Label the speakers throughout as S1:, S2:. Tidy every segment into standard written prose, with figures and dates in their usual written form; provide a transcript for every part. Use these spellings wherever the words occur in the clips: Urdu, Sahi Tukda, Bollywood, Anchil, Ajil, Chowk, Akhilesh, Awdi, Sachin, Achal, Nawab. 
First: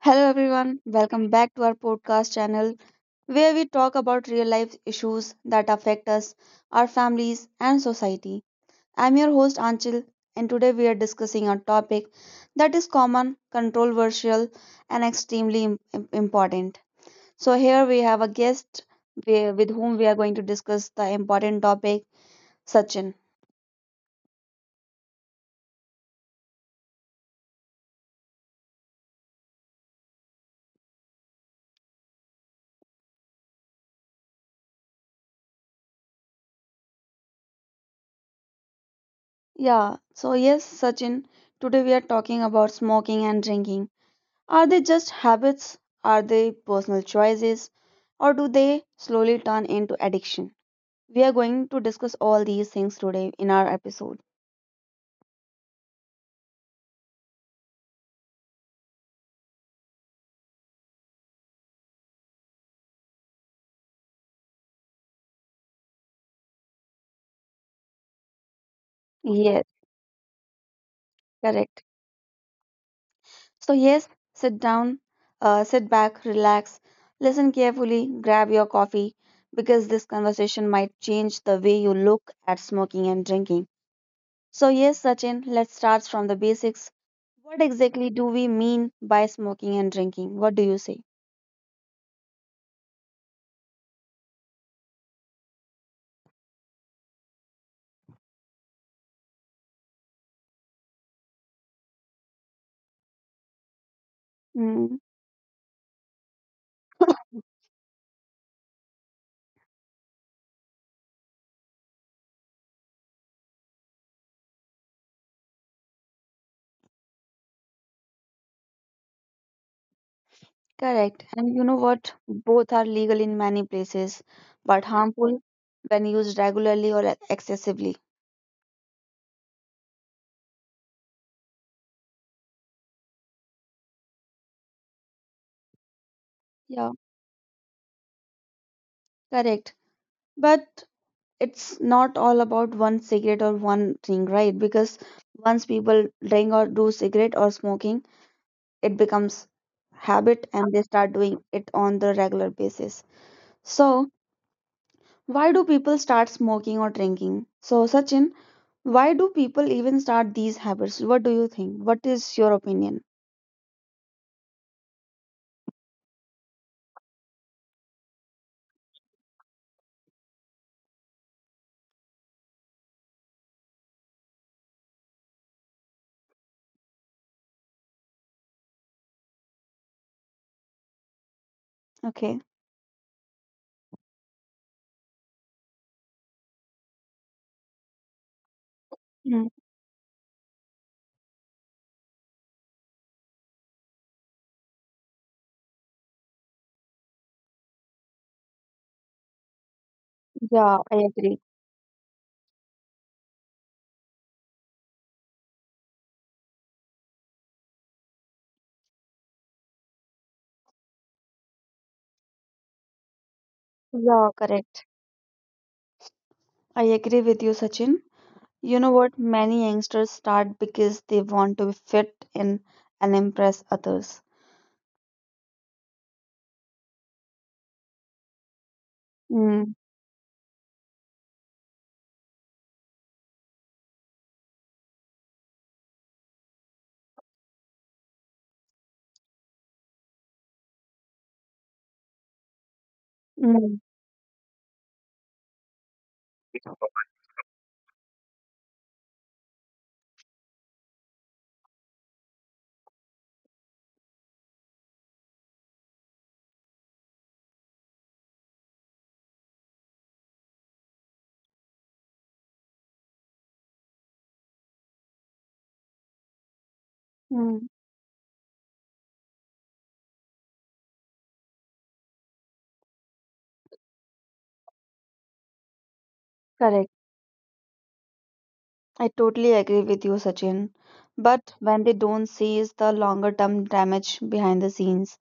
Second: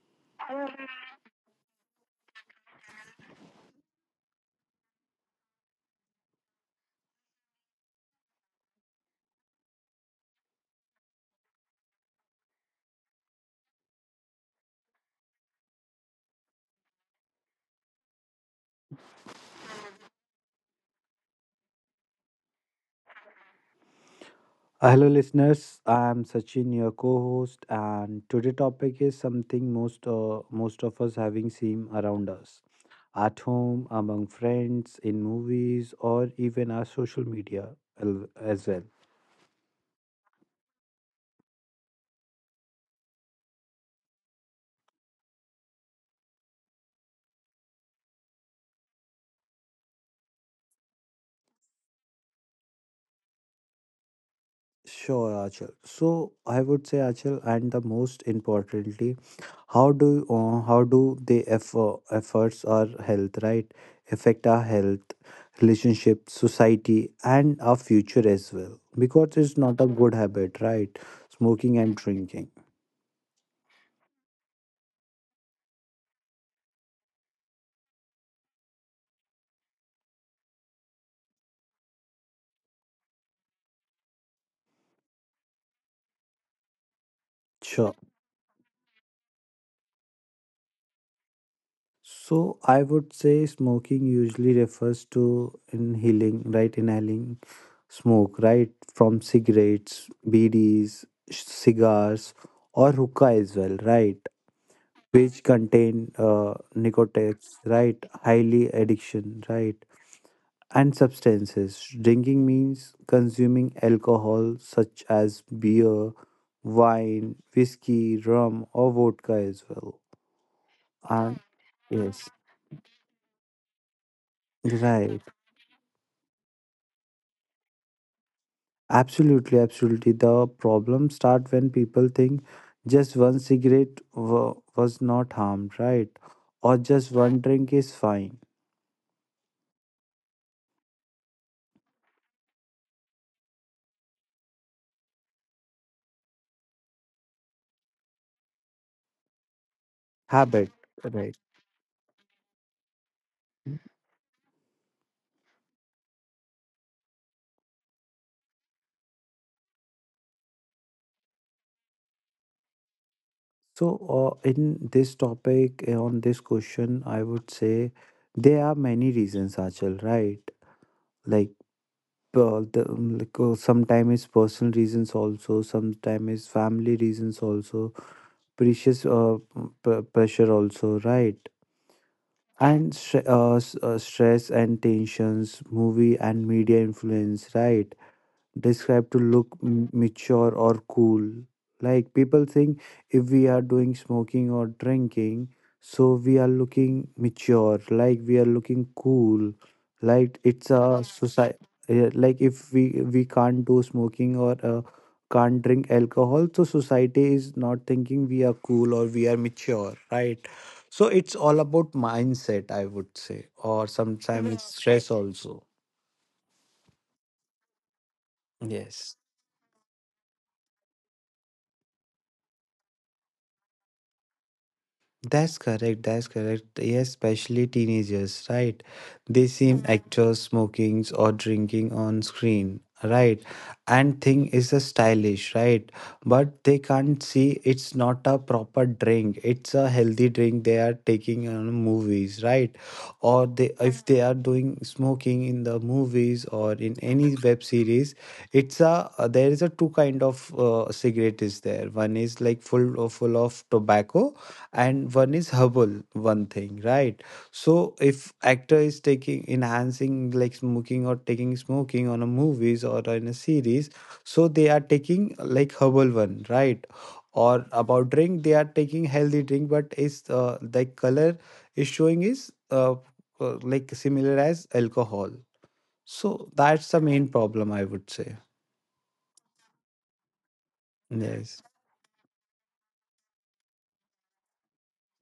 S1: Hello, everyone. Welcome back to our podcast channel where we talk about real life issues that affect us, our families, and society. I'm your host, Anchil, and today we are discussing a topic that is common, controversial, and extremely important. So, here we have a guest with whom we are going to discuss the important topic, Sachin.
S2: Hello, listeners. I'm Sachin, your co-host, and today topic is something most of us having seen around us, at home, among friends, in movies, or even our social media as well.
S1: Yeah, so yes, Sachin, today we are talking about smoking and drinking. Are they just habits? Are they personal choices? Or do they slowly turn into addiction? We are going to discuss all these things today in our episode.
S2: Sure, Achal. So I would say, Achal, and the most importantly, how do the efforts our health right affect our health, relationship, society, and our future as well? Because it's
S1: Yes,
S2: not a good habit, right? Smoking
S1: correct.
S2: and drinking.
S1: So, yes, sit down, sit back, relax, listen carefully, grab your coffee because this conversation might change the way you look at smoking and drinking. So, yes, Sachin, let's start from the basics. What
S2: Sure.
S1: exactly do we mean by smoking and drinking? What do you say?
S2: So I would say smoking usually refers to inhaling, right? Inhaling smoke, right? From cigarettes, BDs, cigars, or hookah as well, right?
S1: Mm.
S2: Which contain nicotines, right? Highly addiction, right? And substances. Drinking means consuming alcohol such as beer, wine, whiskey, rum, or vodka as well.
S1: Correct.
S2: And
S1: And you know what?
S2: yes,
S1: Both are legal in many places, but
S2: right.
S1: harmful when used regularly or excessively.
S2: Absolutely, absolutely. The problem start when people think just one cigarette was not harmed, right? Or
S1: Yeah,
S2: just one drink is fine.
S1: correct. But it's not all about one cigarette or one thing, right? Because once people drink or do cigarette or smoking, it becomes habit
S2: Habit,
S1: and they start
S2: right?
S1: doing it on the regular basis. So, why do people start smoking or drinking? So, Sachin, why do people even start these habits? What do you think? What is your opinion?
S2: So, in this topic, on this question, I would say there are many reasons, Achal, right? Like, sometimes it's personal reasons also, sometimes it's family reasons also, precious uh, pressure also, right?
S1: Okay.
S2: And stress and tensions movie and media influence, right, described to
S1: Mm.
S2: look mature or cool. Like people think if we are doing smoking or drinking, so we are looking mature, like we are looking cool, like it's
S1: Yeah, I
S2: a
S1: agree.
S2: society. Like if we can't do smoking or can't drink alcohol, so society is not thinking we are cool or we are mature, right? So it's all about mindset, I would say, or
S1: Yeah,
S2: sometimes it's
S1: correct.
S2: stress also.
S1: I agree with you, Sachin. You know
S2: Yes.
S1: what? Many youngsters start because they want to fit in and impress others.
S2: That's correct. That's correct. Yes, especially teenagers, right? They
S1: Mm.
S2: seem Mm. actors smoking or drinking on screen, right? And think is a stylish, right? But they can't see it's not a proper drink. It's a healthy drink they are taking on movies, right? Or they
S1: Mm.
S2: if they are doing smoking in the movies or in any web series, it's a there is a two kind of cigarette is there. One is like full of tobacco and one is herbal one thing, right. So if actor is taking enhancing like smoking or taking smoking on a movies or in a series, so they are taking like herbal one, right. Or
S1: Mm.
S2: about drink they are taking healthy drink but is the color is showing is like similar as alcohol, so that's
S1: Correct.
S2: the main problem I would say.
S1: I totally agree with you, Sachin. But
S2: Yes,
S1: when they don't seize the longer term damage behind the scenes,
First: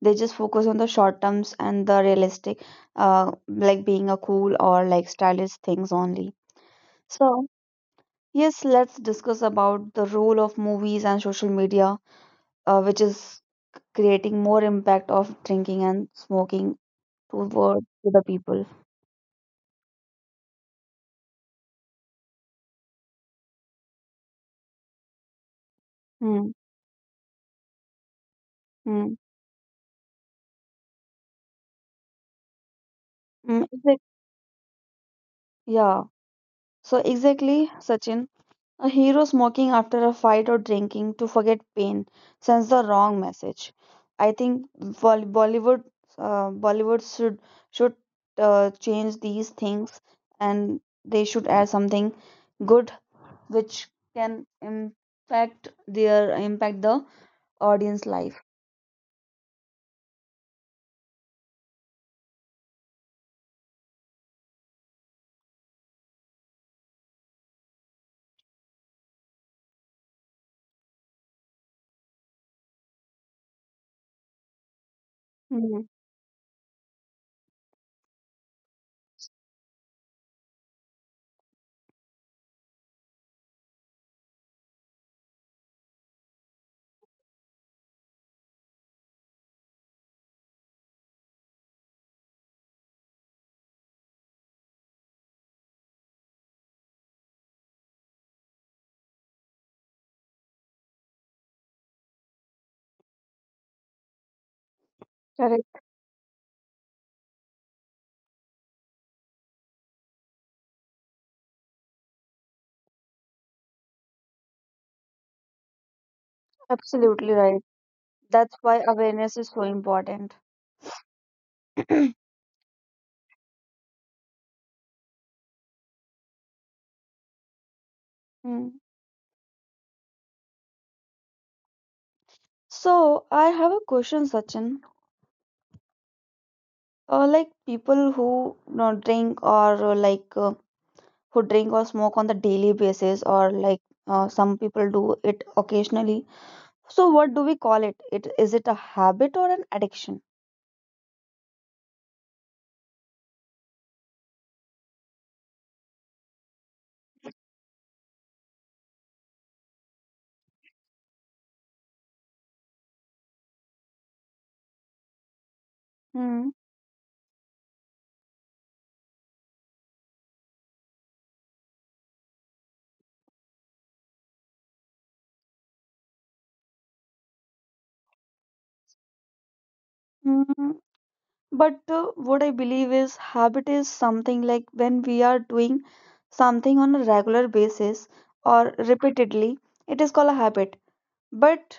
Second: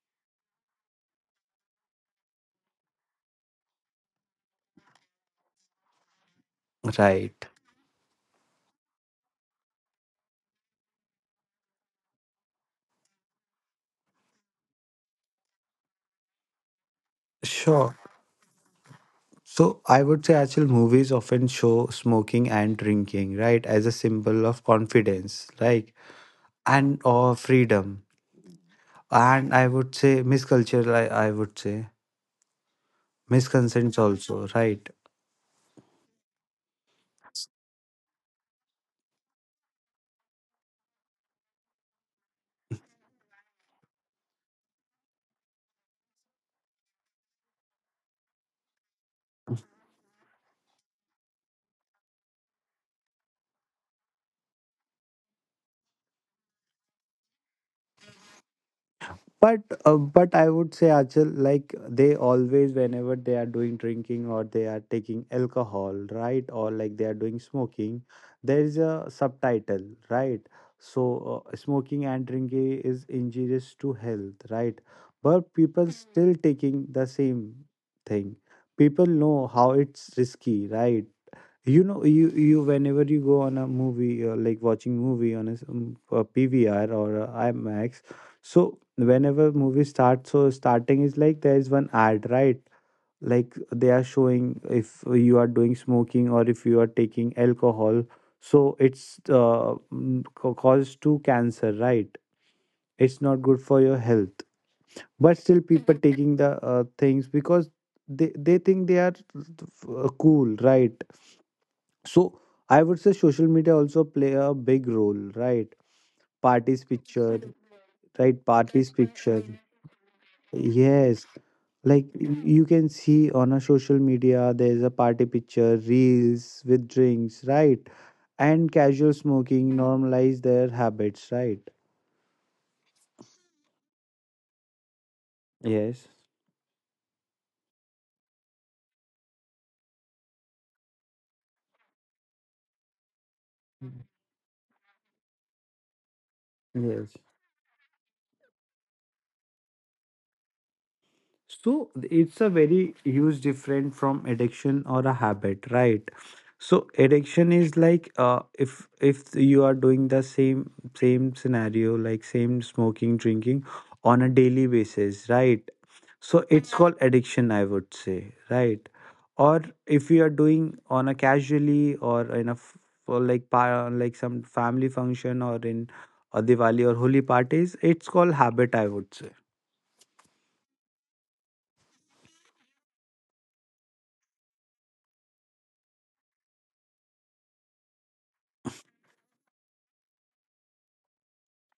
S1: they just focus on the short terms and the realistic, like being a cool or like stylish things only. So,
S2: right.
S1: yes, let's discuss about the role of movies and social media, which is creating more impact of drinking and smoking toward
S2: Sure.
S1: to the people.
S2: So I would say actual movies often show smoking and drinking, right, as a symbol of confidence, like
S1: Hmm.
S2: and or freedom.
S1: Hmm.
S2: And I would say misculture, I would say
S1: Hmm.
S2: misconceptions also, right?
S1: Yeah. So exactly, Sachin. A hero smoking after a fight or drinking to forget pain sends the wrong message. I think Bol- Bollywood, Bollywood should, should change these things, and they should add something good which can impact the audience life.
S2: But but I would say, Achal, like they always whenever they are doing drinking or they are taking alcohol, right? Or like they are doing smoking, there is a subtitle, right? So smoking and drinking is injurious to health, right? But
S1: Hmm,
S2: people Mhm. still taking the same thing. People know how it's risky, right? You know, you whenever you go on a movie, like watching movie on a, a PVR or a IMAX, so whenever movie starts, so starting is like there is one ad, right? Like they are showing if you are doing smoking or if you are taking alcohol, so it's cause to cancer, right? It's not good for your health, but still
S1: correct.
S2: people Mhm. taking the things because they think they are cool, right? So I would say social media also play a big role, right? Parties
S1: Absolutely
S2: picture,
S1: right.
S2: right?
S1: That's why
S2: Parties
S1: awareness
S2: picture.
S1: is so important.
S2: Yes. Like you can see on a social media, there's a party picture, reels with drinks, right? And
S1: Hmm.
S2: casual smoking normalize their habits, right?
S1: So I have a question, Sachin.
S2: Yes.
S1: Like people who not drink, or, who drink or smoke on the daily basis, or some people do it occasionally. So
S2: Yes.
S1: what do we call it? Is it a habit or an addiction?
S2: So it's a very huge different from addiction or a habit, right? So addiction is like if you are doing the same scenario like same smoking drinking on a daily basis, right? So
S1: Hmm.
S2: it's Mhm. called addiction, I would say, right? Or if you are doing on a casually or in a for like like some family function or in a Diwali or Holi parties, it's called habit, I would say.
S1: Hmm. But what I believe is, habit is something like when we are doing something on a regular basis or repeatedly, it is called a habit. But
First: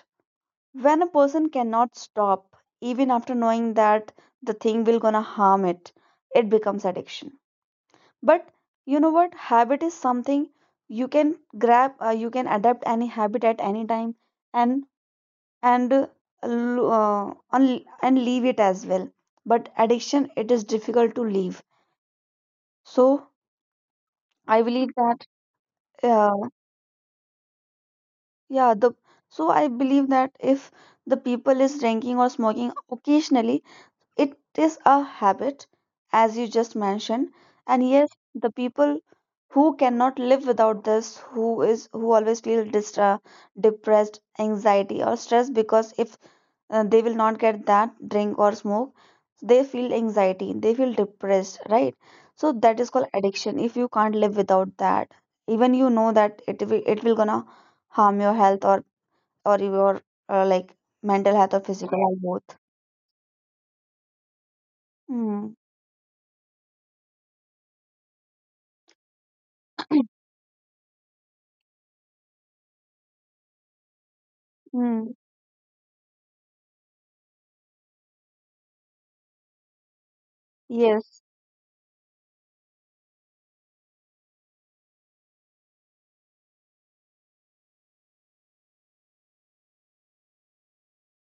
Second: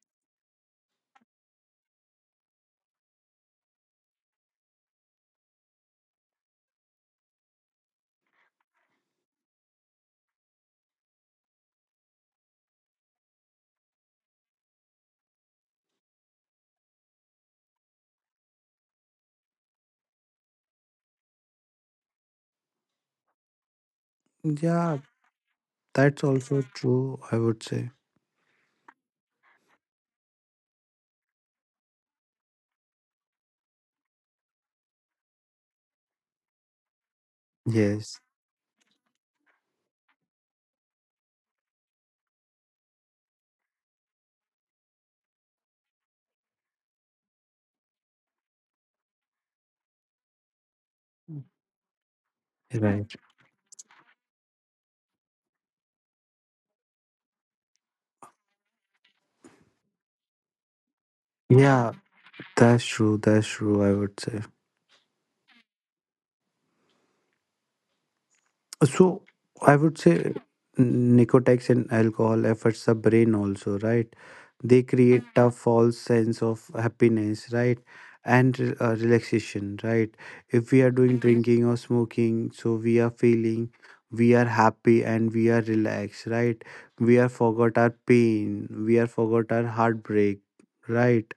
S1: when a person cannot stop even after knowing that the thing will gonna harm it, it becomes addiction. But you know what, habit is something you can grab, you can adapt any habit at any time and and uh, and leave it as well. But addiction, it is difficult to leave. So I believe
S2: Yeah,
S1: that,
S2: that's
S1: uh,
S2: also true, I would say.
S1: yeah, the so I believe that if the people is drinking or smoking occasionally, it is a habit, as you just mentioned, and yes,
S2: Yes,
S1: the people who cannot live without this, who always feel distra, depressed, anxiety, or stress, because if they will not get that drink or smoke, they feel anxiety, they feel depressed, right? So that is called
S2: right.
S1: addiction. If you can't live without that, even you know that it will gonna harm your health, or your like mental health or
S2: Yeah,
S1: physical health, both.
S2: that's true. That's true, I would say.
S1: Mm.
S2: So, I would say nicotine and alcohol affects the brain also, right? They
S1: Mm.
S2: create a false sense of happiness, right? And relaxation, right? If we are doing Mhm.
S1: Yes,
S2: drinking or smoking, so we are feeling we are happy and we are relaxed, right? We are forgot our pain, we are forgot our heartbreak, right?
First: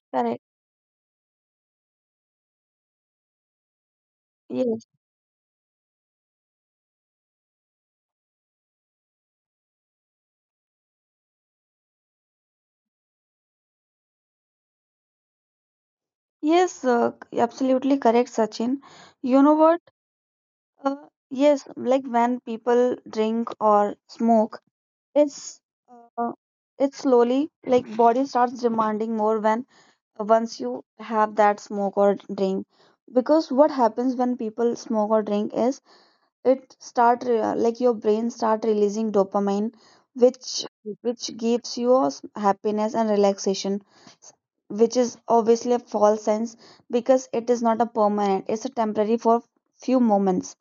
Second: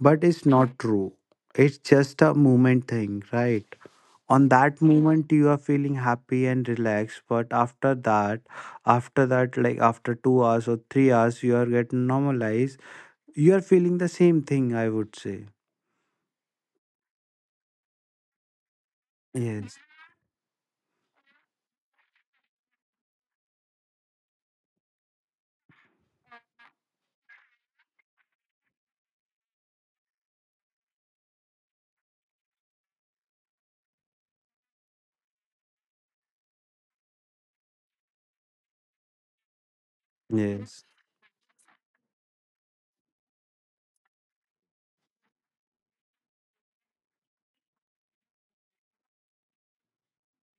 S2: But
S1: correct.
S2: it's not true. It's just a moment thing, right? On that
S1: Yes,
S2: moment, you are feeling happy and relaxed. But after that, like after 2 hours or 3 hours, you are getting normalized. You are feeling the same thing, I would say.
S1: yes, absolutely correct, Sachin. You know
S2: Yes.
S1: what? Uh, yes, like when people drink or smoke, it's uh, it's slowly like body starts demanding more when, once you have that smoke or drink. Because what happens when people smoke or drink is, it start like your brain start releasing dopamine, which
S2: Yes.
S1: which gives you a happiness and relaxation, s- which is obviously a false sense because it is not a permanent, it's a temporary for few moments.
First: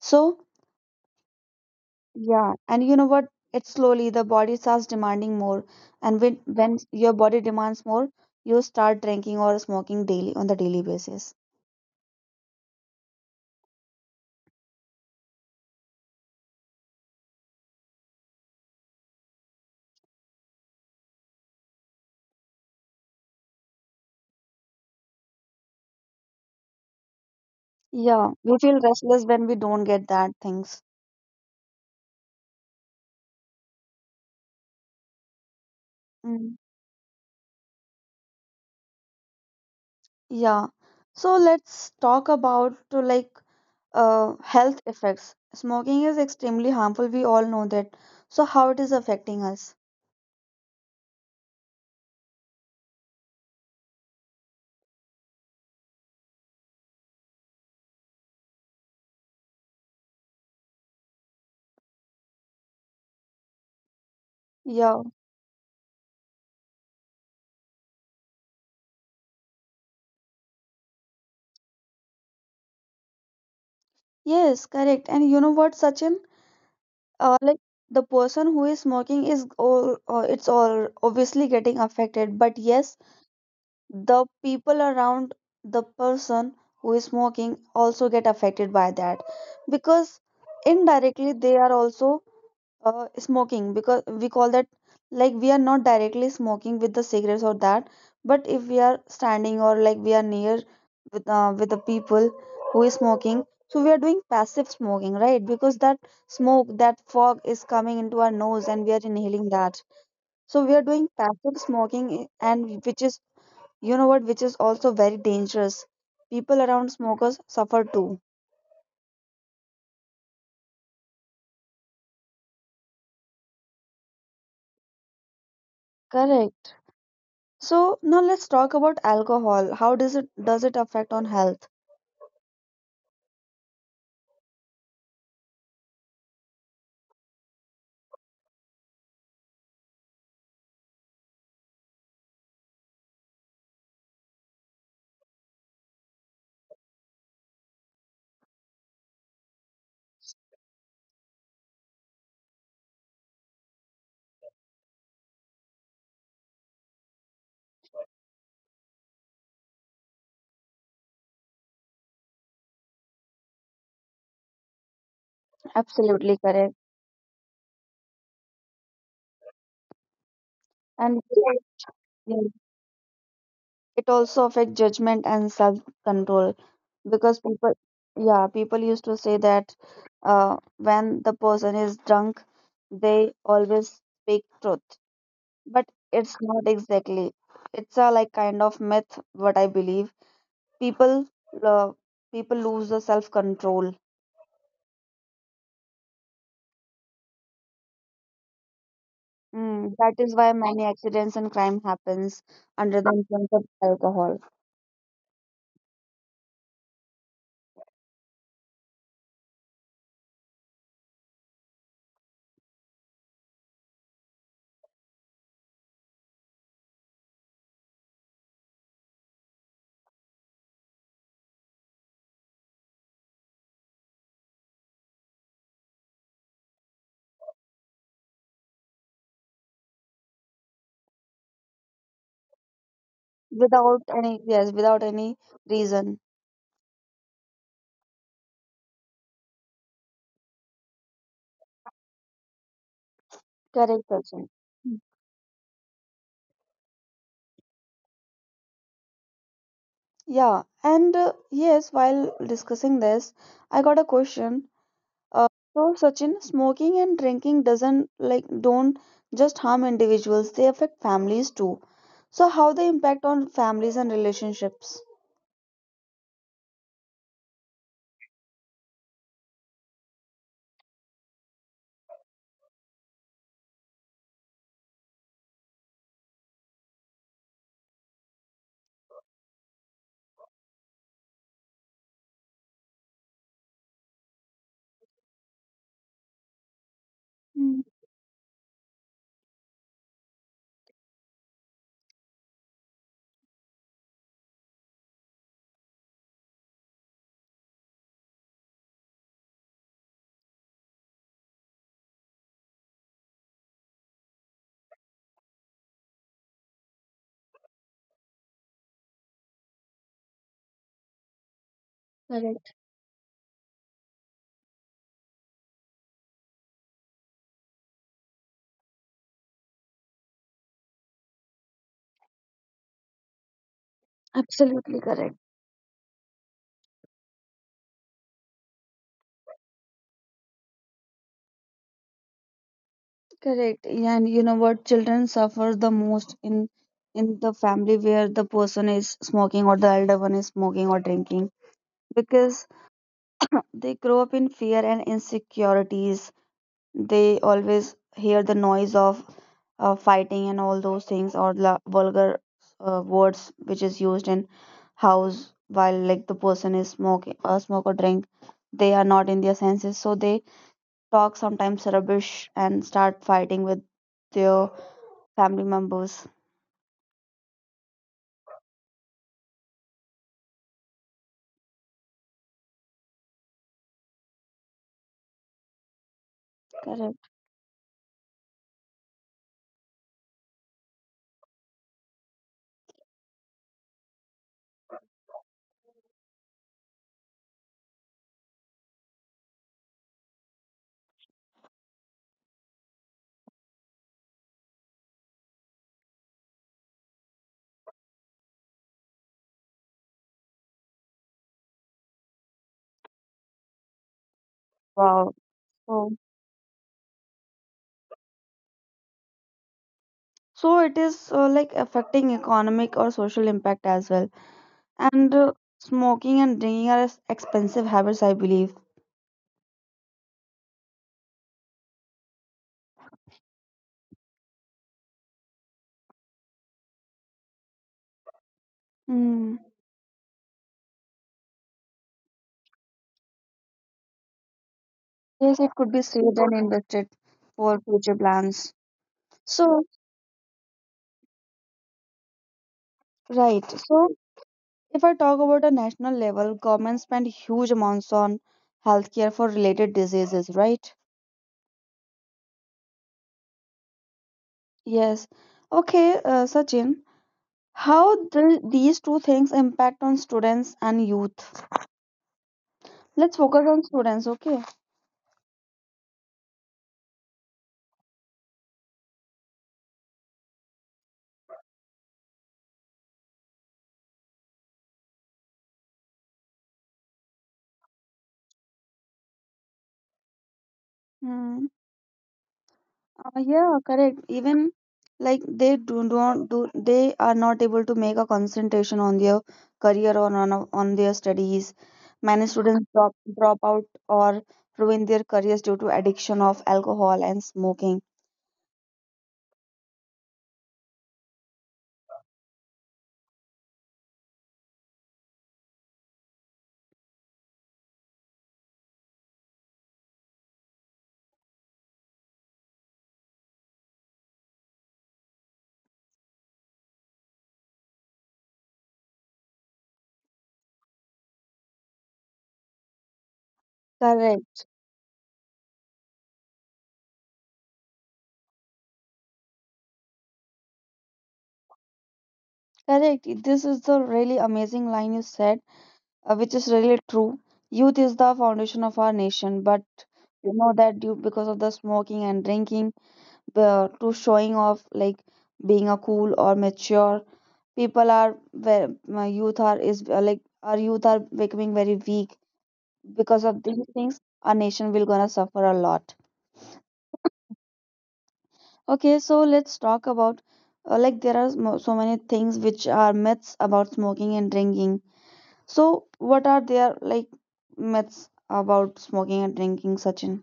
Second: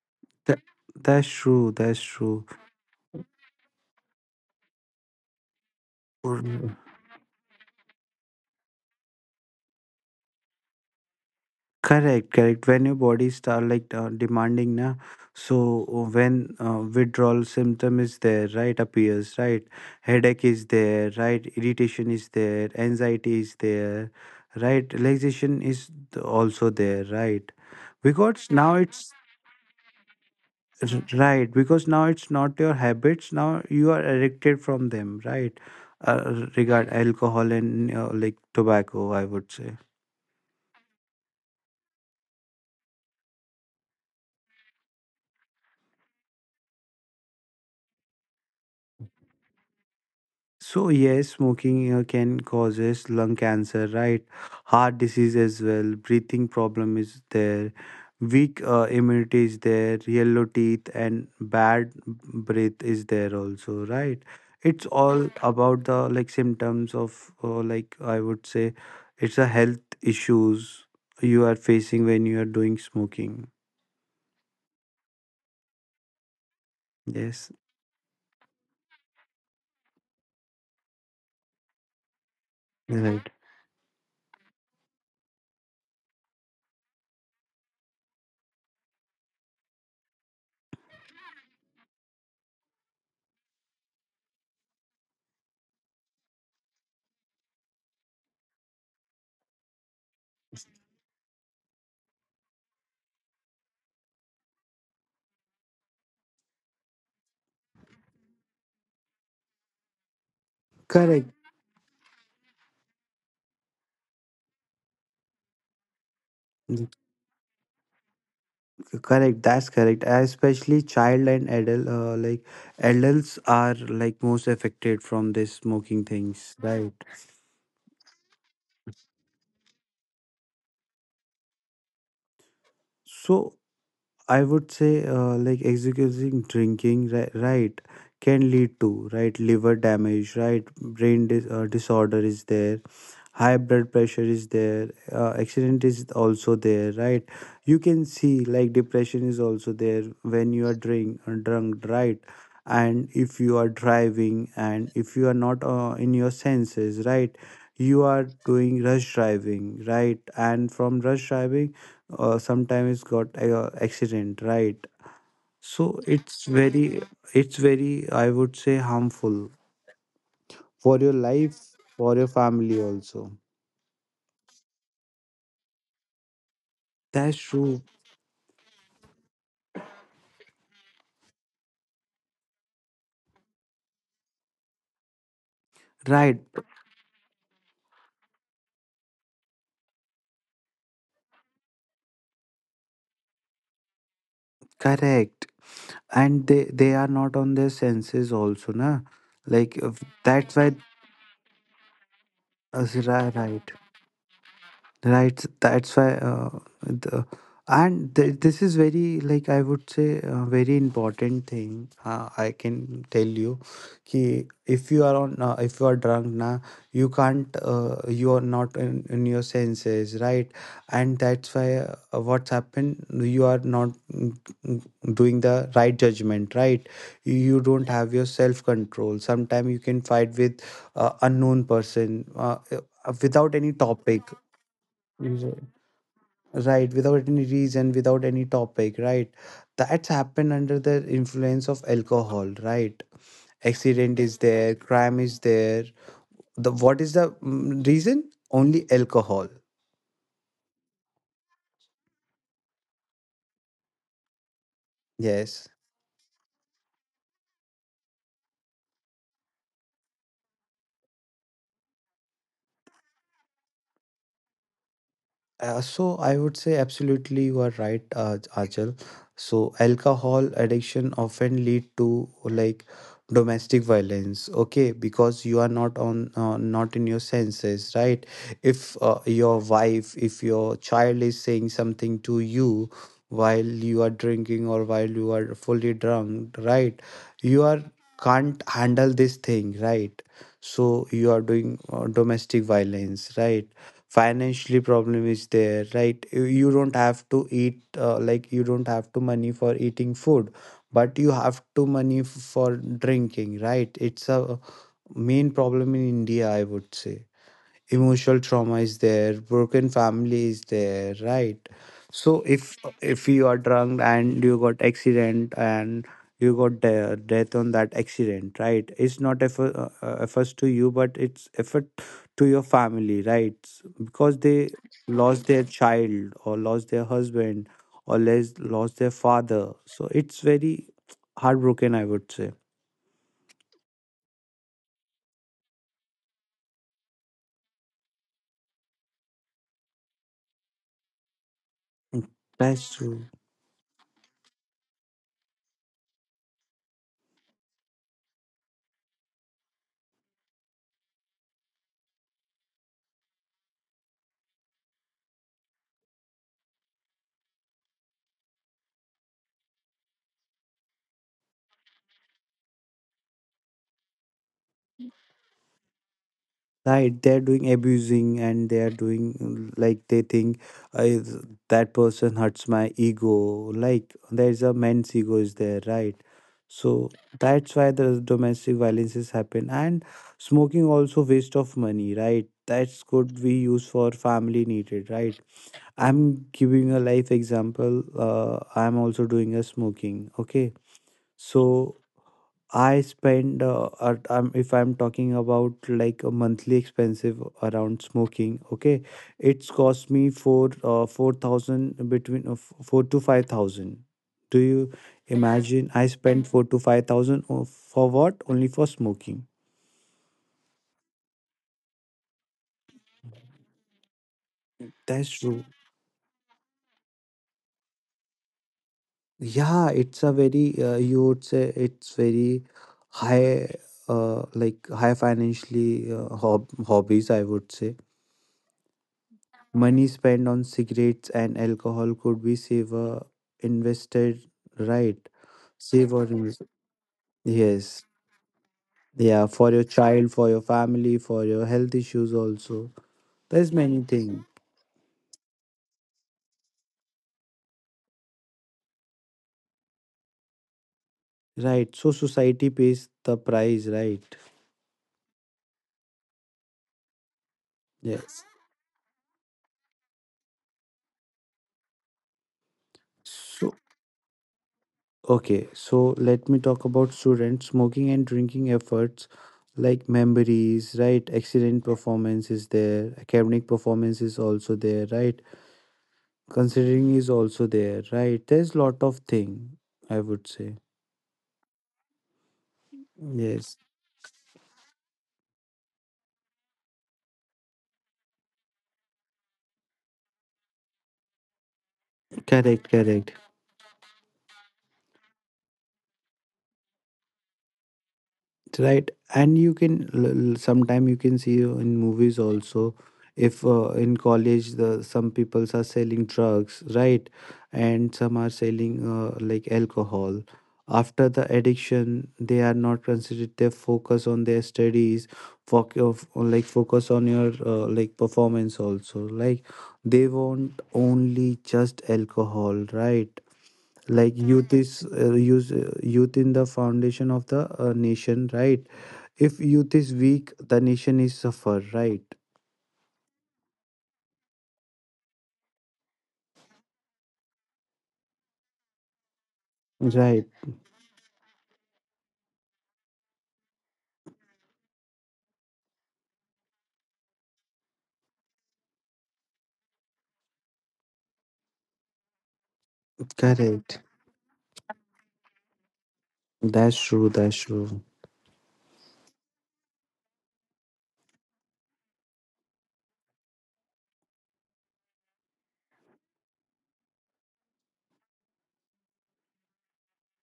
S1: So
S2: That, that's true. That's true.
S1: yeah, and you know what, it slowly the body starts demanding more, and when, your body demands more, you start drinking or smoking daily on the daily basis.
S2: Correct, correct. When your body start like demanding na, so when withdrawal symptom is there, right, appears, right, headache is there, right, irritation is there, anxiety is there, right, relaxation is also there, right,
S1: Yeah,
S2: because
S1: we
S2: now
S1: feel restless when we don't get that things.
S2: right because now it's not your habits. Now you are addicted from them, right,
S1: Mm.
S2: regard alcohol and like tobacco, I would say.
S1: Yeah. So let's talk about, to like health effects. Smoking is extremely harmful. We all know that. So how it is affecting us?
S2: So yes, smoking can causes lung cancer, right? Heart disease as well. Breathing problem is there. Weak immunity is there. Yellow teeth and bad breath is there also, right? It's
S1: Yeah.
S2: all about the like symptoms of like I would say, it's a health issues you are facing when you are doing smoking.
S1: Yes, correct. And you know what, Sachin?
S2: Yes,
S1: Like the person who is smoking is all. It's all obviously getting affected. But yes,
S2: right.
S1: the people around the person who is smoking also get affected by that, because indirectly they are also smoking. Because we call that, like, we are not directly smoking with the cigarettes or that, but if we are standing or like we are near with the people who is smoking, so we are doing passive smoking, right? Because that smoke, that fog, is coming into our nose and we are inhaling that, so we are doing
S2: Correct.
S1: passive smoking, and which is, you know what, which is also very dangerous. People around smokers suffer too.
S2: Correct, that's correct. Especially child and adult, like adults are like most affected from this smoking things,
S1: Correct.
S2: right?
S1: So now let's talk about alcohol. How does it, affect on health?
S2: So I would say, like excusing drinking, right, can lead to right liver damage, right, brain disorder is there, high blood pressure is there, accident is also there, right. You can see like depression is also there when you are drink drunk, right. And if you are driving and if you are not in your senses, right, you are doing rush driving, right. And from rush driving, sometimes got accident, right. So it's
S1: Absolutely correct.
S2: very, it's very, I would say, harmful for your
S1: And right.
S2: life, for your
S1: Yeah,
S2: family also.
S1: it also affects judgment and self-control,
S2: That's
S1: because
S2: true.
S1: people, used to say that, when the person is drunk, they always speak truth. But
S2: Right,
S1: it's not exactly. It's a like kind of myth, what I believe. People, uh, people lose the self-control.
S2: correct. And they are not on their senses also, na? Like
S1: Mm, that is
S2: that's
S1: why
S2: why
S1: many accidents and crime happens under the
S2: right.
S1: influence
S2: Right.
S1: of alcohol,
S2: Right, that's why, the, and th this is very, like, I would say, a very important thing. I can tell you, ki if you are on, if you are drunk now, you can't, you are not in your senses, right? And that's why what's happened, you are not doing the right judgment, right? You don't have your self-control. Sometimes you can fight with unknown person without any
S1: without
S2: topic.
S1: any, yes, without any
S2: Reason.
S1: reason.
S2: Right, without any reason, without any topic, right? That's happened under the influence of alcohol, right?
S1: Correct,
S2: Accident is
S1: Sachin.
S2: there,
S1: Mm.
S2: crime is there. The what is the reason? Only alcohol.
S1: Yeah, and yes, while discussing this, I got a question. Uh,
S2: Yes.
S1: so, Sachin, smoking and drinking doesn't like don't just harm individuals; they affect families too. So, how they impact on families and relationships?
S2: So I would say absolutely you are right, Achal. So alcohol addiction often lead to like domestic violence, okay? Because you are not on not in your senses, right? If your wife, if your child is saying something to you while you are drinking or while you are fully drunk, right? You are
S1: Mm,
S2: can't handle this thing, right. So you are doing domestic violence, right. Financially problem is there, right. You don't have to eat, like you don't have to money for eating food, but you have to money for drinking, right. It's a main problem in India, I would say. Emotional trauma is there, broken family is there, right. So
S1: correct.
S2: if you are drunk and you got accident and you got death on that accident, right, it's not effort, efforts to you but it's effort to your family, right, because they
S1: Absolutely correct.
S2: lost their child or lost their husband or lost their father, so it's very heartbroken, I would say.
S1: Correct. Yeah, and you know what? Children suffer the most in, the family where the person is smoking, or the elder one is smoking or drinking, because
S2: That's true.
S1: they grow up in fear and insecurities. They always hear the noise of, fighting and all those things, or the vulgar, words which is used in house while like the person is smoke or drink. They are not in their senses, so they talk sometimes rubbish and start fighting with their family members.
S2: Right, they're doing abusing and they are doing like they think I, that person hurts my ego. Like there's a men's ego is there, right? So
S1: Correct.
S2: that's why the domestic violences happen. And smoking also waste of money, right? That's could be used for family needed, right? I'm giving a life example. I'm also doing a smoking. Okay, so I spend if I'm talking about like a monthly expensive around smoking. Okay, it's cost me for 4,000 between 4 to 5,000. Do you
S1: Wow.
S2: imagine I
S1: So,
S2: spend 4 to 5,000 for what? Only for smoking.
S1: it is, like affecting economic or social impact as well.
S2: That's
S1: And
S2: true.
S1: smoking and drinking are expensive habits, I believe.
S2: Yeah, it's a very you would say it's very high, like high financially hobbies, I would say.
S1: Hmm.
S2: Money spent on cigarettes and alcohol could be saved or invested, right?
S1: Yes, it could be
S2: Save or
S1: saved and
S2: invest.
S1: invested for
S2: Yes.
S1: future plans.
S2: Yeah, for your
S1: So,
S2: child, for your family, for your health issues also.
S1: right.
S2: There's many
S1: So,
S2: things.
S1: if I talk about a national level, government spend huge amounts on healthcare for related diseases, right?
S2: Right. So society pays the price, right?
S1: Yes. Okay, Sachin, how
S2: Yes.
S1: these two things impact on students and youth? Let's focus
S2: So
S1: on students, okay?
S2: okay, so let me talk about students smoking and drinking efforts like memories, right? Accident performance is there, academic performance is also there, right? Considering is also there, right? There's lot of thing, I would say.
S1: Hmm.
S2: Yes.
S1: Yeah, correct. Even like they are not able to make a concentration on their career, or on their studies. Many
S2: correct
S1: students drop
S2: correct
S1: drop out or ruin their careers due to addiction of alcohol and smoking.
S2: Right, and you can sometime you can see in movies also, if in college the some peoples are selling drugs, right? And some are selling, like, alcohol. After the addiction they are not considered, they focus on their studies, like focus on your, like, performance also, like they want only just alcohol, right? Like
S1: Correct.
S2: youth is youth in the foundation of the, nation, right? If youth is weak, the nation is suffer, right?
S1: Correct. This is the really amazing line you said, which is really true. Youth is the foundation of our nation, but
S2: Right.
S1: you know that, due because of the smoking and drinking, the to showing off like being a cool or mature, people are ve- my youth are is our youth are becoming very weak. Because of these
S2: correct
S1: things, our nation will gonna suffer a lot.
S2: That's true.
S1: Okay, so let's talk about, like there are, so many things which are myths about smoking and drinking. So what are their like myths about smoking and drinking, Sachin?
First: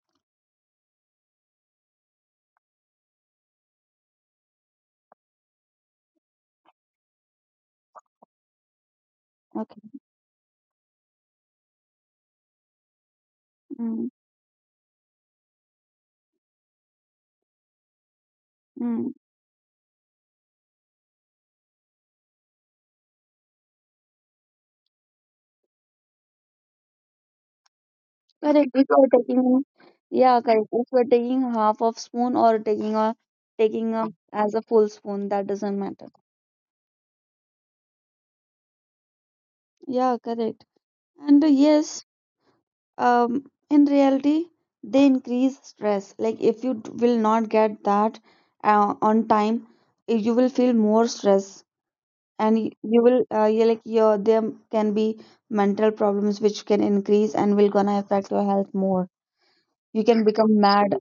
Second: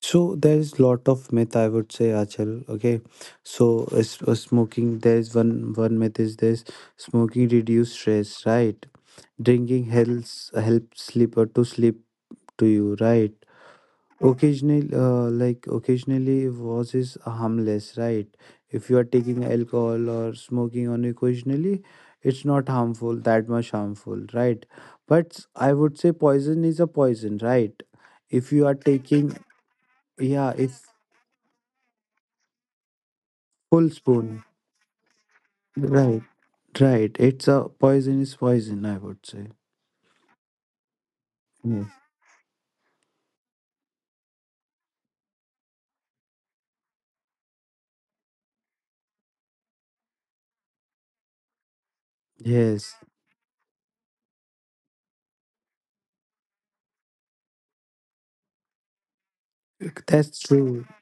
S2: So there is lot of myth, I would say, Achal. Okay, so smoking, there is one myth is this: smoking reduce stress, right? Drinking
S1: Okay.
S2: helps help sleep to you, right?
S1: Mm.
S2: Occasionally, occasionally was is harmless, right? If you are
S1: Mm.
S2: taking alcohol or smoking on occasionally, it's not harmful, that much harmful, right? But I would say poison is a poison, right? If you
S1: Correct.
S2: are
S1: If you are
S2: taking,
S1: taking, yeah,
S2: yeah,
S1: correct.
S2: if
S1: If you are taking half of spoon or taking a
S2: full
S1: taking a
S2: spoon,
S1: as a full spoon, that doesn't matter.
S2: right, right, it's a, poison is poison, I would say.
S1: Yeah, correct. And
S2: Yeah.
S1: yes, in reality, they increase stress. Like if you will not get that, on time, you will feel more stress, and
S2: Yes,
S1: you will, you like your there can be mental problems which can increase and will gonna affect your health more. You can
S2: that's
S1: become
S2: true.
S1: mad.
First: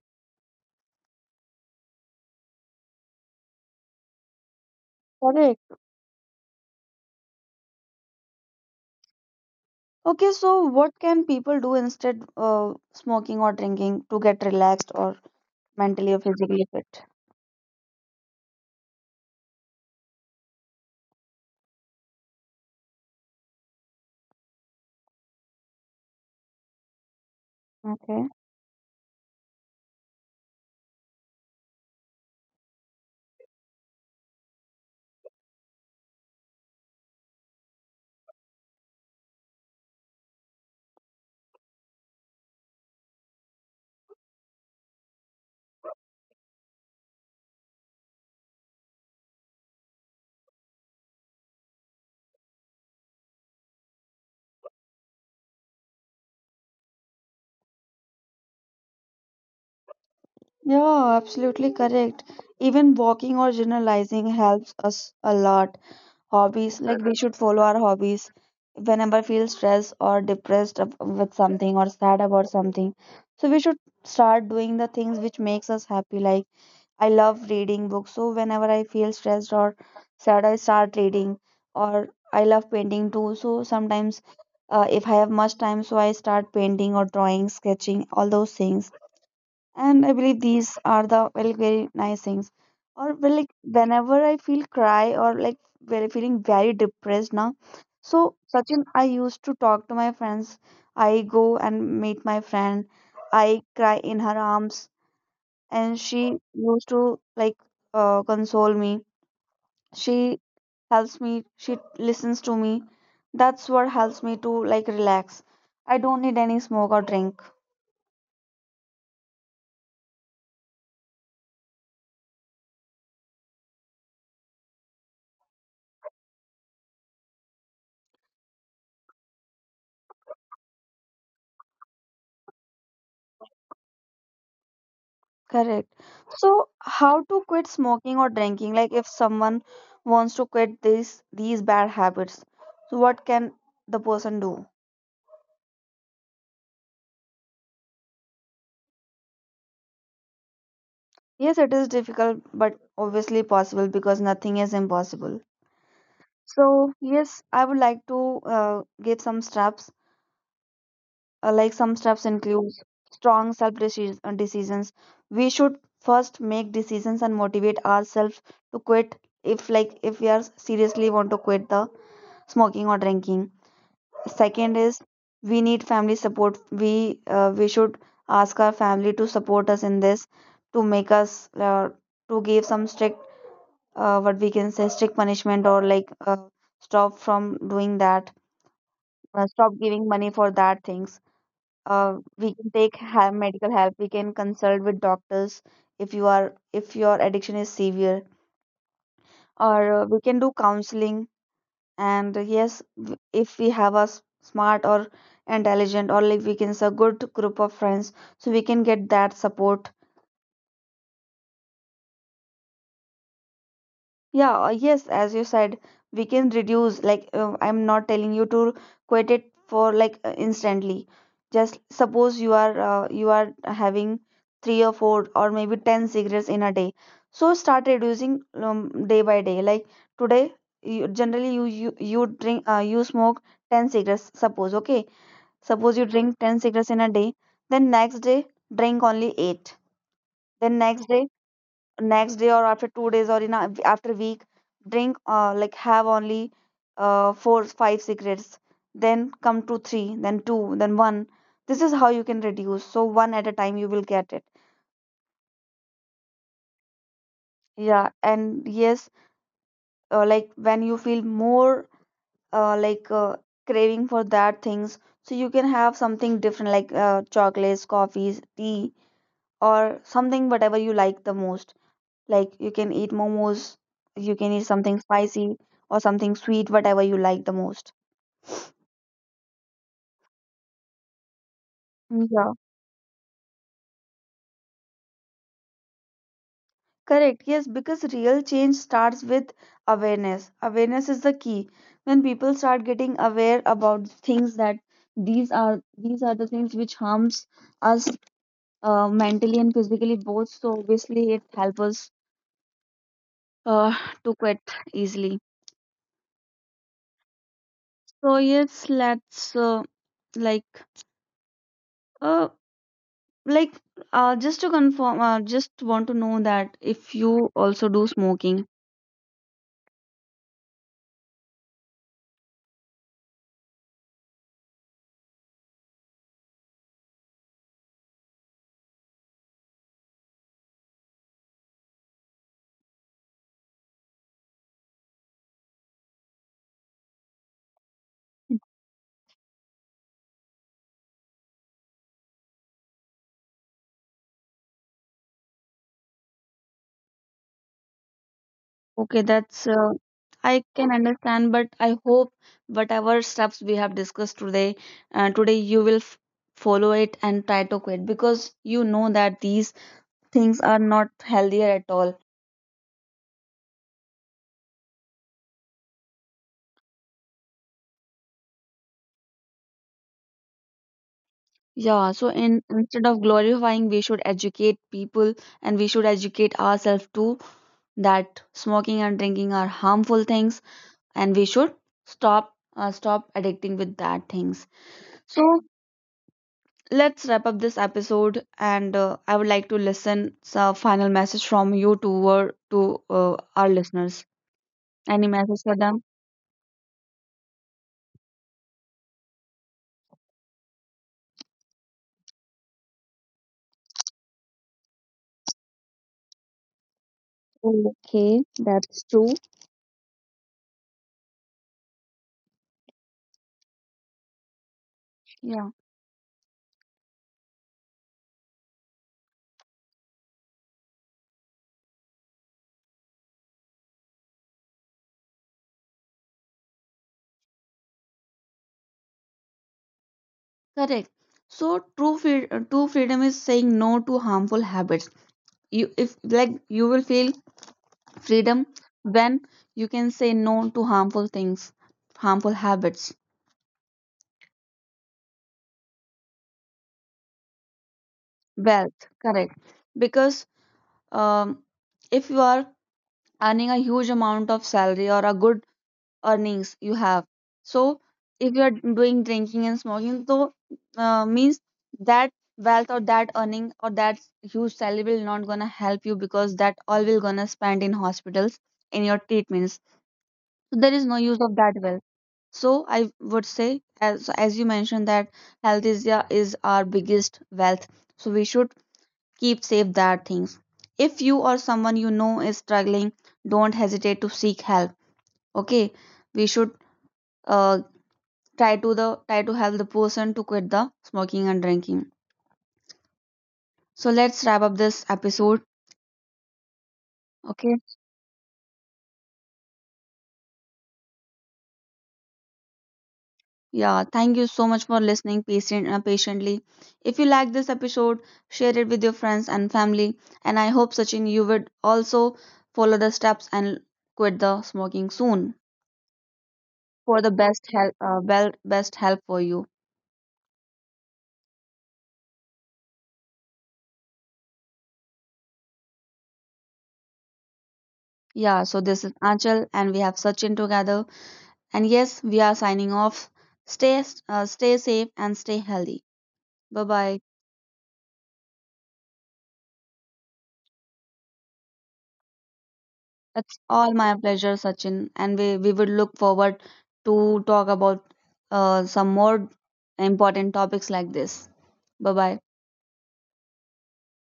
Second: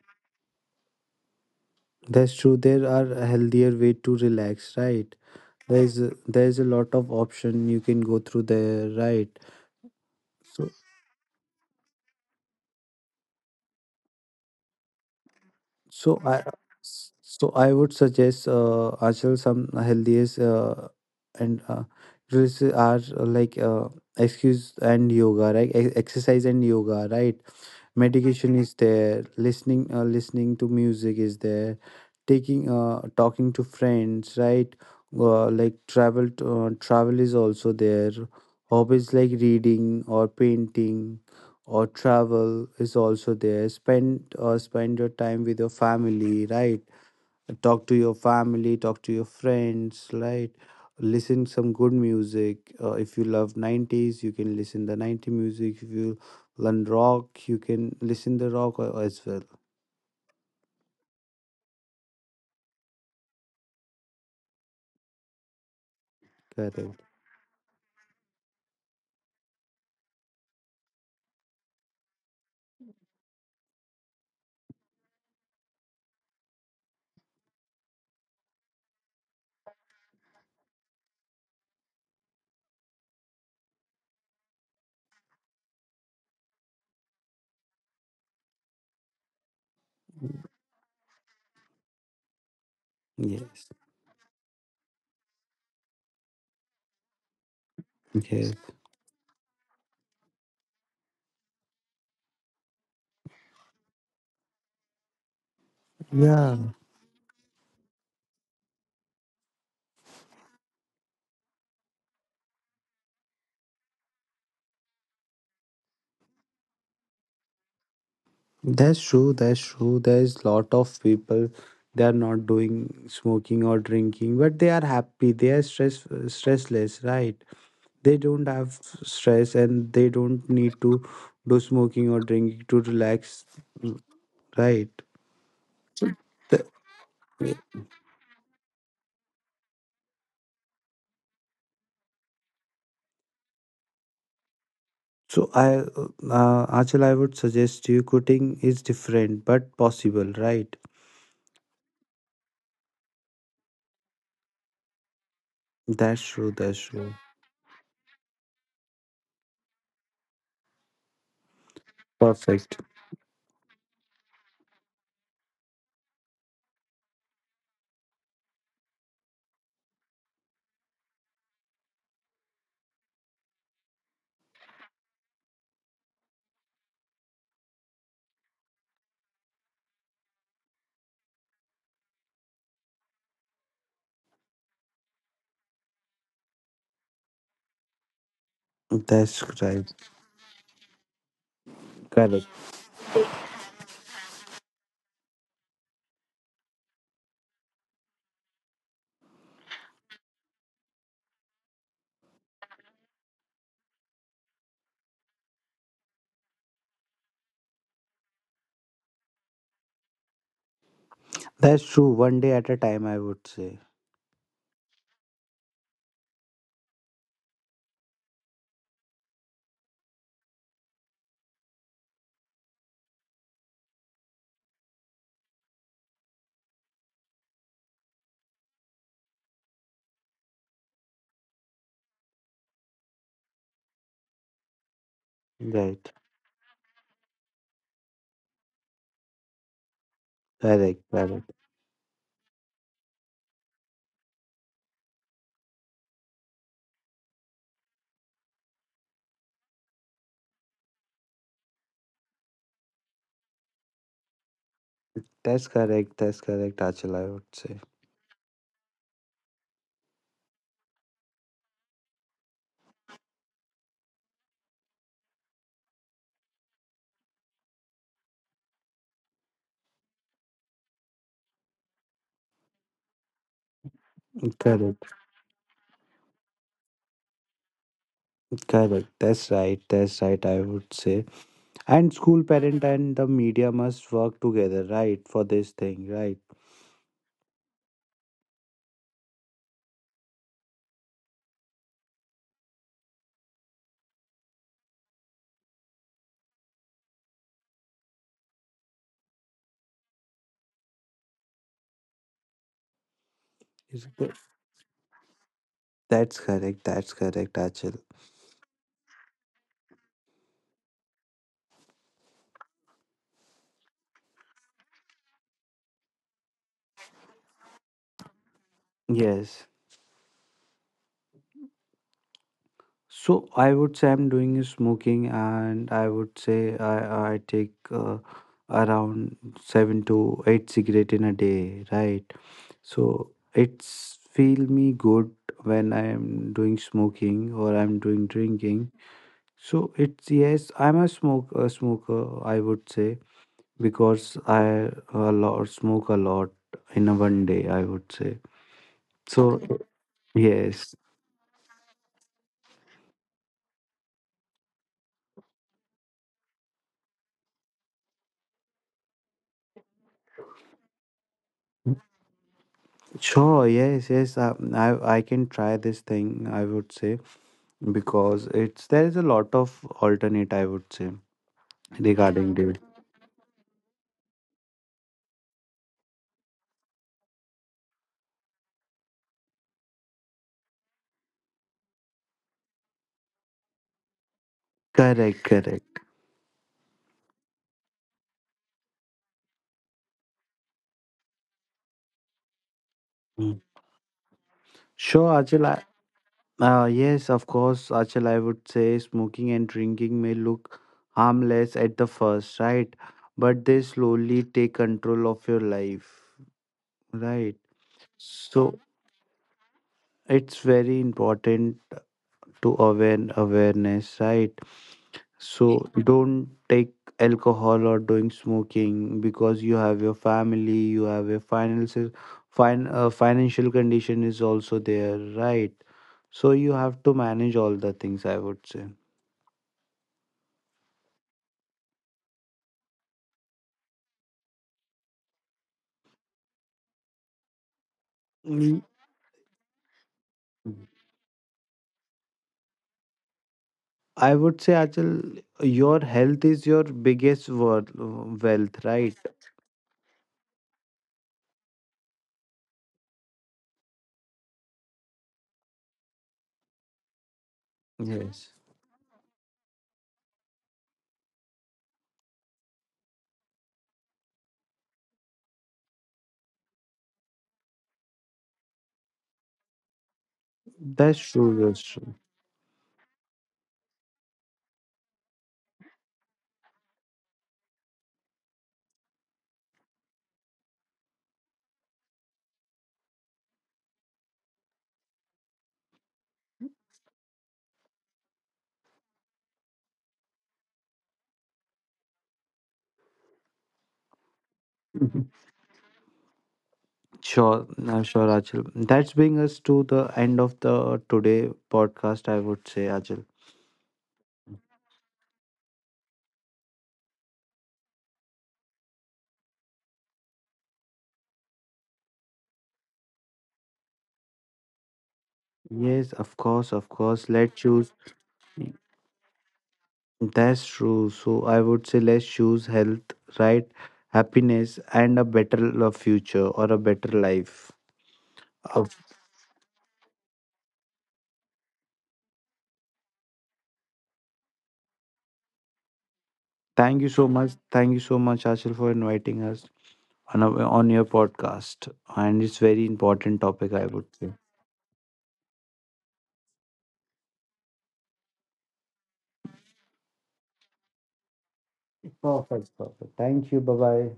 S2: That's true. There are a healthier way to relax, right?
S1: Correct.
S2: There's a lot of option you can go through there, right?
S1: Okay, so
S2: so
S1: what can people do instead of smoking or drinking to get relaxed or mentally or
S2: so i
S1: physically fit?
S2: so I would suggest, Achal, some healthiest, and drills are, excuse and yoga, right? Exercise and yoga, right?
S1: Okay.
S2: Medication is there, listening to music is there, taking talking to friends, right? Like travel is also there, hobbies like reading or painting or travel is also there, spend your time with your family, right? Talk to your family, talk to your friends, right? Listen some good music. If you love 90s, you can listen the 90 music. If you learn rock, you can listen the rock as well.
S1: Yeah, absolutely correct. Even walking or journalizing helps us a lot. Hobbies, like
S2: Correct.
S1: we should follow our hobbies whenever I feel stressed or depressed with something or sad about something. So we should start doing the things which makes us happy. Like I love reading books, so whenever I feel stressed or sad, I start reading. Or I love painting too, so sometimes if I have much time, so I start painting or drawing, sketching, all those things, and I believe these are the very very nice things. Or well, like
S2: Yes,
S1: whenever I feel cry or like very feeling very depressed now, so
S2: yes.
S1: Sachin, I used to talk to my friends. I go and meet my friend, I cry in her arms, and she
S2: Yeah,
S1: used to like console me. She helps me, she listens to me. That's what helps me to like relax. I don't need any smoke or drink.
S2: that's true. That's true. There's lot of people, they are not doing smoking or drinking but they are happy, they are stress, stressless, right? They don't have stress and they don't need to do smoking or drinking to relax, right?
S1: Correct. So,
S2: The-
S1: how to quit smoking or drinking? Like, if someone wants to quit these bad habits, so what can the person do?
S2: so I Achal, I would suggest you, quitting is different but possible, right?
S1: Yes, it is difficult, but obviously possible because nothing is impossible.
S2: That's true. That's
S1: So,
S2: true.
S1: yes, I would like to uh, give some steps. Like some steps include
S2: Perfect.
S1: strong self decisions. We should first make decisions and motivate ourselves to quit. If we are seriously want to quit the smoking or drinking. Second is, we need family support. We should ask our family to support us in this, to make us to give some strict what we can say strict punishment, or like stop from doing that,
S2: That's
S1: stop
S2: right.
S1: giving money for that things.
S2: Correct.
S1: We can take medical help, we can consult with doctors if you are if your addiction is severe, or we can do counseling. And yes, if we have a smart or intelligent, or like we can say a good group of friends, so we can get that support.
S2: That's true. One day at a time, I would say.
S1: Yeah. Yes, as you said, we can reduce like I'm not telling you to quit it for like instantly. Just suppose you are having three or four or maybe 10 cigarettes in a day, so start reducing day by day. Like today you, generally you drink you smoke 10 cigarettes suppose, okay. Suppose you
S2: Right.
S1: drink 10 cigarettes in a day, then next day drink only 8. Then
S2: Correct, correct.
S1: next day or after 2 days or in a, after a week, drink like have only 4 5 cigarettes. Then come to 3, then 2, then 1. This is how you can reduce. So one at a time you will get it.
S2: That's correct. That's correct, Achal, I would say.
S1: Yeah, and yes, like when you feel more uh, like uh, craving for that things, so you can have something different like chocolates, coffees, tea, or something whatever you like the most. Like you can eat momos, you can eat something
S2: Correct,
S1: spicy, or something sweet, whatever you like the most.
S2: correct. That's right, that's right, I would say. And school
S1: Yeah,
S2: parent and the media must work together, right, for this thing, right?
S1: correct. Yes, because real change starts with awareness. Awareness is the key. When people start getting aware about things that these are the things which harms us mentally and physically both, so obviously it helps us uh,
S2: Is
S1: to
S2: it-
S1: quit easily.
S2: That's correct. That's correct, Achal.
S1: So yes, let's like uh, Like, just to confirm, just want to know that if you also do smoking.
S2: Yes. So I would say I'm doing is smoking, and I would say I take, around 7 to 8 cigarette in a day, right? So it's feel me good when I am doing smoking or I'm doing drinking. So it's, yes, I'm a smoker, I would say, because I a lot, smoke a lot, in a one day, I would say.
S1: Okay,
S2: So
S1: that's
S2: okay.
S1: I can
S2: Yes,
S1: understand, but I hope whatever steps we have discussed today, today you will f follow it and try to quit because you know that these things are not healthier at all.
S2: sure, yes, yes. I I can try this thing, I would say, because it's, there is a lot of alternate, I would say
S1: Yeah, so
S2: regarding.
S1: in
S2: Yeah.
S1: instead of glorifying, we should educate people, and we should educate ourselves too, that smoking and drinking are harmful things and we should stop stop addicting with that things.
S2: The, correct,
S1: So
S2: correct.
S1: let's wrap up this episode, and I would like to listen some final message from you to
S2: Mm.
S1: our listeners. Any
S2: Sure,
S1: message
S2: Achal.
S1: for them?
S2: Yes, of course, Achal. I would say smoking and drinking may look harmless at the first, right? But they slowly take control of your life, right?
S1: Okay,
S2: So
S1: that's true.
S2: it's very important to awaken awareness, right?
S1: Yeah,
S2: So yeah, don't take alcohol or doing smoking, because you have your family, you have your finances, financial condition is also there, right? So you have to manage all the things, I would say.
S1: correct. So true freedom is saying no to harmful habits. You, if like you will feel freedom
S2: Mm.
S1: when you can say no to harmful things, harmful habits.
S2: I would say Achal, your health is your biggest wealth,
S1: Wealth,
S2: right?
S1: correct. Because um, if you are earning a huge amount of salary or a good earnings you have, so if
S2: Yes.
S1: you are doing drinking and smoking, so means that wealth or that earning or that huge salary will not gonna help you, because that all will gonna spend in hospitals, in your treatments. So there is no
S2: That's
S1: use of
S2: true,
S1: that
S2: that's
S1: wealth.
S2: true.
S1: So I would say as so, as you mentioned that health is, yeah, is our biggest wealth. So we should keep safe that things. If you or someone you know is struggling, don't hesitate to seek help. Okay, we should uh, try to help the person to quit the smoking and drinking. So let's wrap up this episode. Okay,
S2: Sure, I'm sure, Ajil. That's bring us to the end of the today podcast, I would say, Ajil.
S1: yeah, thank you so much for listening patiently. If you like this episode, share it with your friends and family. And I hope Sachin, you would also follow the steps and quit the smoking soon,
S2: Yes, of course, of
S1: for the
S2: course. Let's
S1: best help.
S2: choose.
S1: Best help for you.
S2: That's true. So I would say let's choose health, right? Happiness and a better future or a better life.
S1: Yeah, so
S2: Uh,
S1: this is Anchal and we have Sachin together. And yes, we are signing off. Stay stay safe and stay healthy. Bye
S2: Thank you
S1: bye.
S2: so much. Thank you so much, Achal, for inviting us on our, on your podcast. And it's very important
S1: That's
S2: topic,
S1: all
S2: I would
S1: my
S2: say.
S1: pleasure, Sachin. And we would look forward to talk about some more important topics like this. Bye bye.
S2: Perfect, perfect. Thank you. Bye bye.